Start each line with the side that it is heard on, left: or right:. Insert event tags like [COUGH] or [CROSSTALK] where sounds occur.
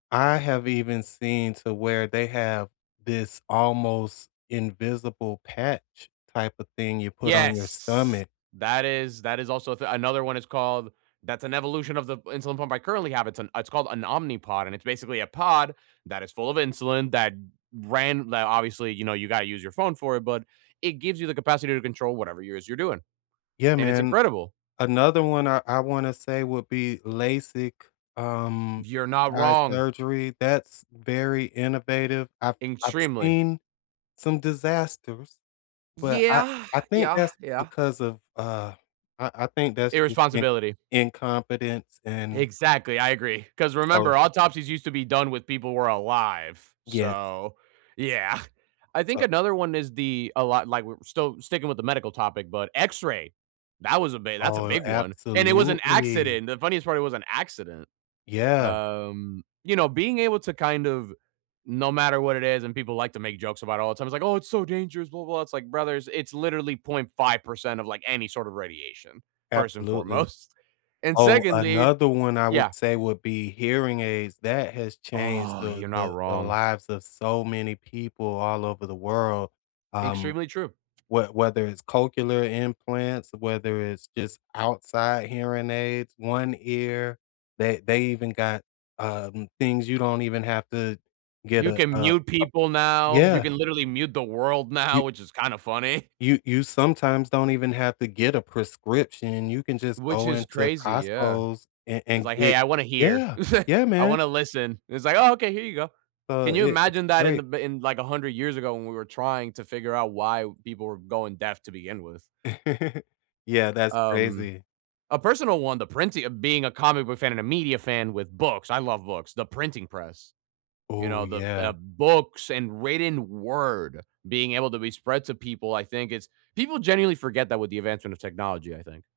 left: I have even seen to where they have this almost invisible patch type of thing you put on your
right: Yes.
left: stomach.
right: That is, that is also th another one, it's called, that's an evolution of the insulin pump I currently have. It's an it's called an Omnipod and it's basically a pod that is full of insulin that ran that obviously, you know, you gotta use your phone for it, but it gives you the capacity to control whatever it is you're doing.
left: Yeah,
right: And it's
left: man.
right: incredible.
left: Another one I I wanna say would be LASIK, um,
right: You're not
left: eye
right: wrong.
left: surgery. That's very innovative. I've I've
right: Extremely.
left: seen some disasters, but I
right: Yeah.
left: I think
right: Yeah.
left: that's
right: Yeah.
left: because of, uh, I I think that's just in
right: Irresponsibility.
left: incompetence and
right: Exactly. I agree, 'cause
left: So
right: remember, autopsies used to be done when people were alive.
left: Yes.
right: So yeah. [CHUCKLES] I think
left: So
right: another one is the a lot like, we're still sticking with the medical topic, but X-ray. That was a big that's a
left: Oh,
right: big one. And it was an
left: absolutely.
right: accident. The funniest part, it was an accident.
left: Yeah.
right: Um, you know, being able to kind of no matter what it is, and people like to make jokes about it all the time, it's like, "Oh, it's so dangerous. Blah blah blah." It's like, "Brothers, it's literally .5% of, like, any sort of radiation, first and
left: Absolutely.
right: foremost. And
left: Oh,
right: secondly"
left: another one I
right: Yeah.
left: would say would be hearing aids. That has changed
right: Oh,
left: the
right: you're not
left: the the
right: wrong.
left: lives of so many people all over the world. Um,
right: Extremely true.
left: whe whether it's cochlear implants, whether it's just outside hearing aids, One Ear, they they even got, um, things you don't even have to get
right: You
left: a
right: can
left: a a
right: mute people now. You
left: Yeah.
right: can literally mute the world now,
left: You
right: which is kind of funny.
left: You you sometimes don't even have to get a prescription. You can just
right: Which
left: go
right: is
left: into
right: crazy. Yeah.
left: Costco's and
right: It's
left: and
right: like, "Hey,
left: get
right: I wanna hear.
left: Yeah.
right: [CHUCKLES]
left: Yeah,
right: I
left: man.
right: wanna listen." It's like, "Oh, okay. Here you go." Can
left: So,
right: you
left: i it's
right: imagine that in the
left: great.
right: b in, like, 100 years ago, when we were trying to figure out why people were going deaf to begin with?
left: [CHUCKLES] Yeah. That's
right: Um,
left: crazy.
right: a personal one, the printing of being a comic book fan and a media fan with books. I love books. The printing press, you
left: Ooh,
right: know, the,
left: yeah.
right: uh, books and written word being able to be spread to people, I think it's people generally forget that with the advancement of technology, I think.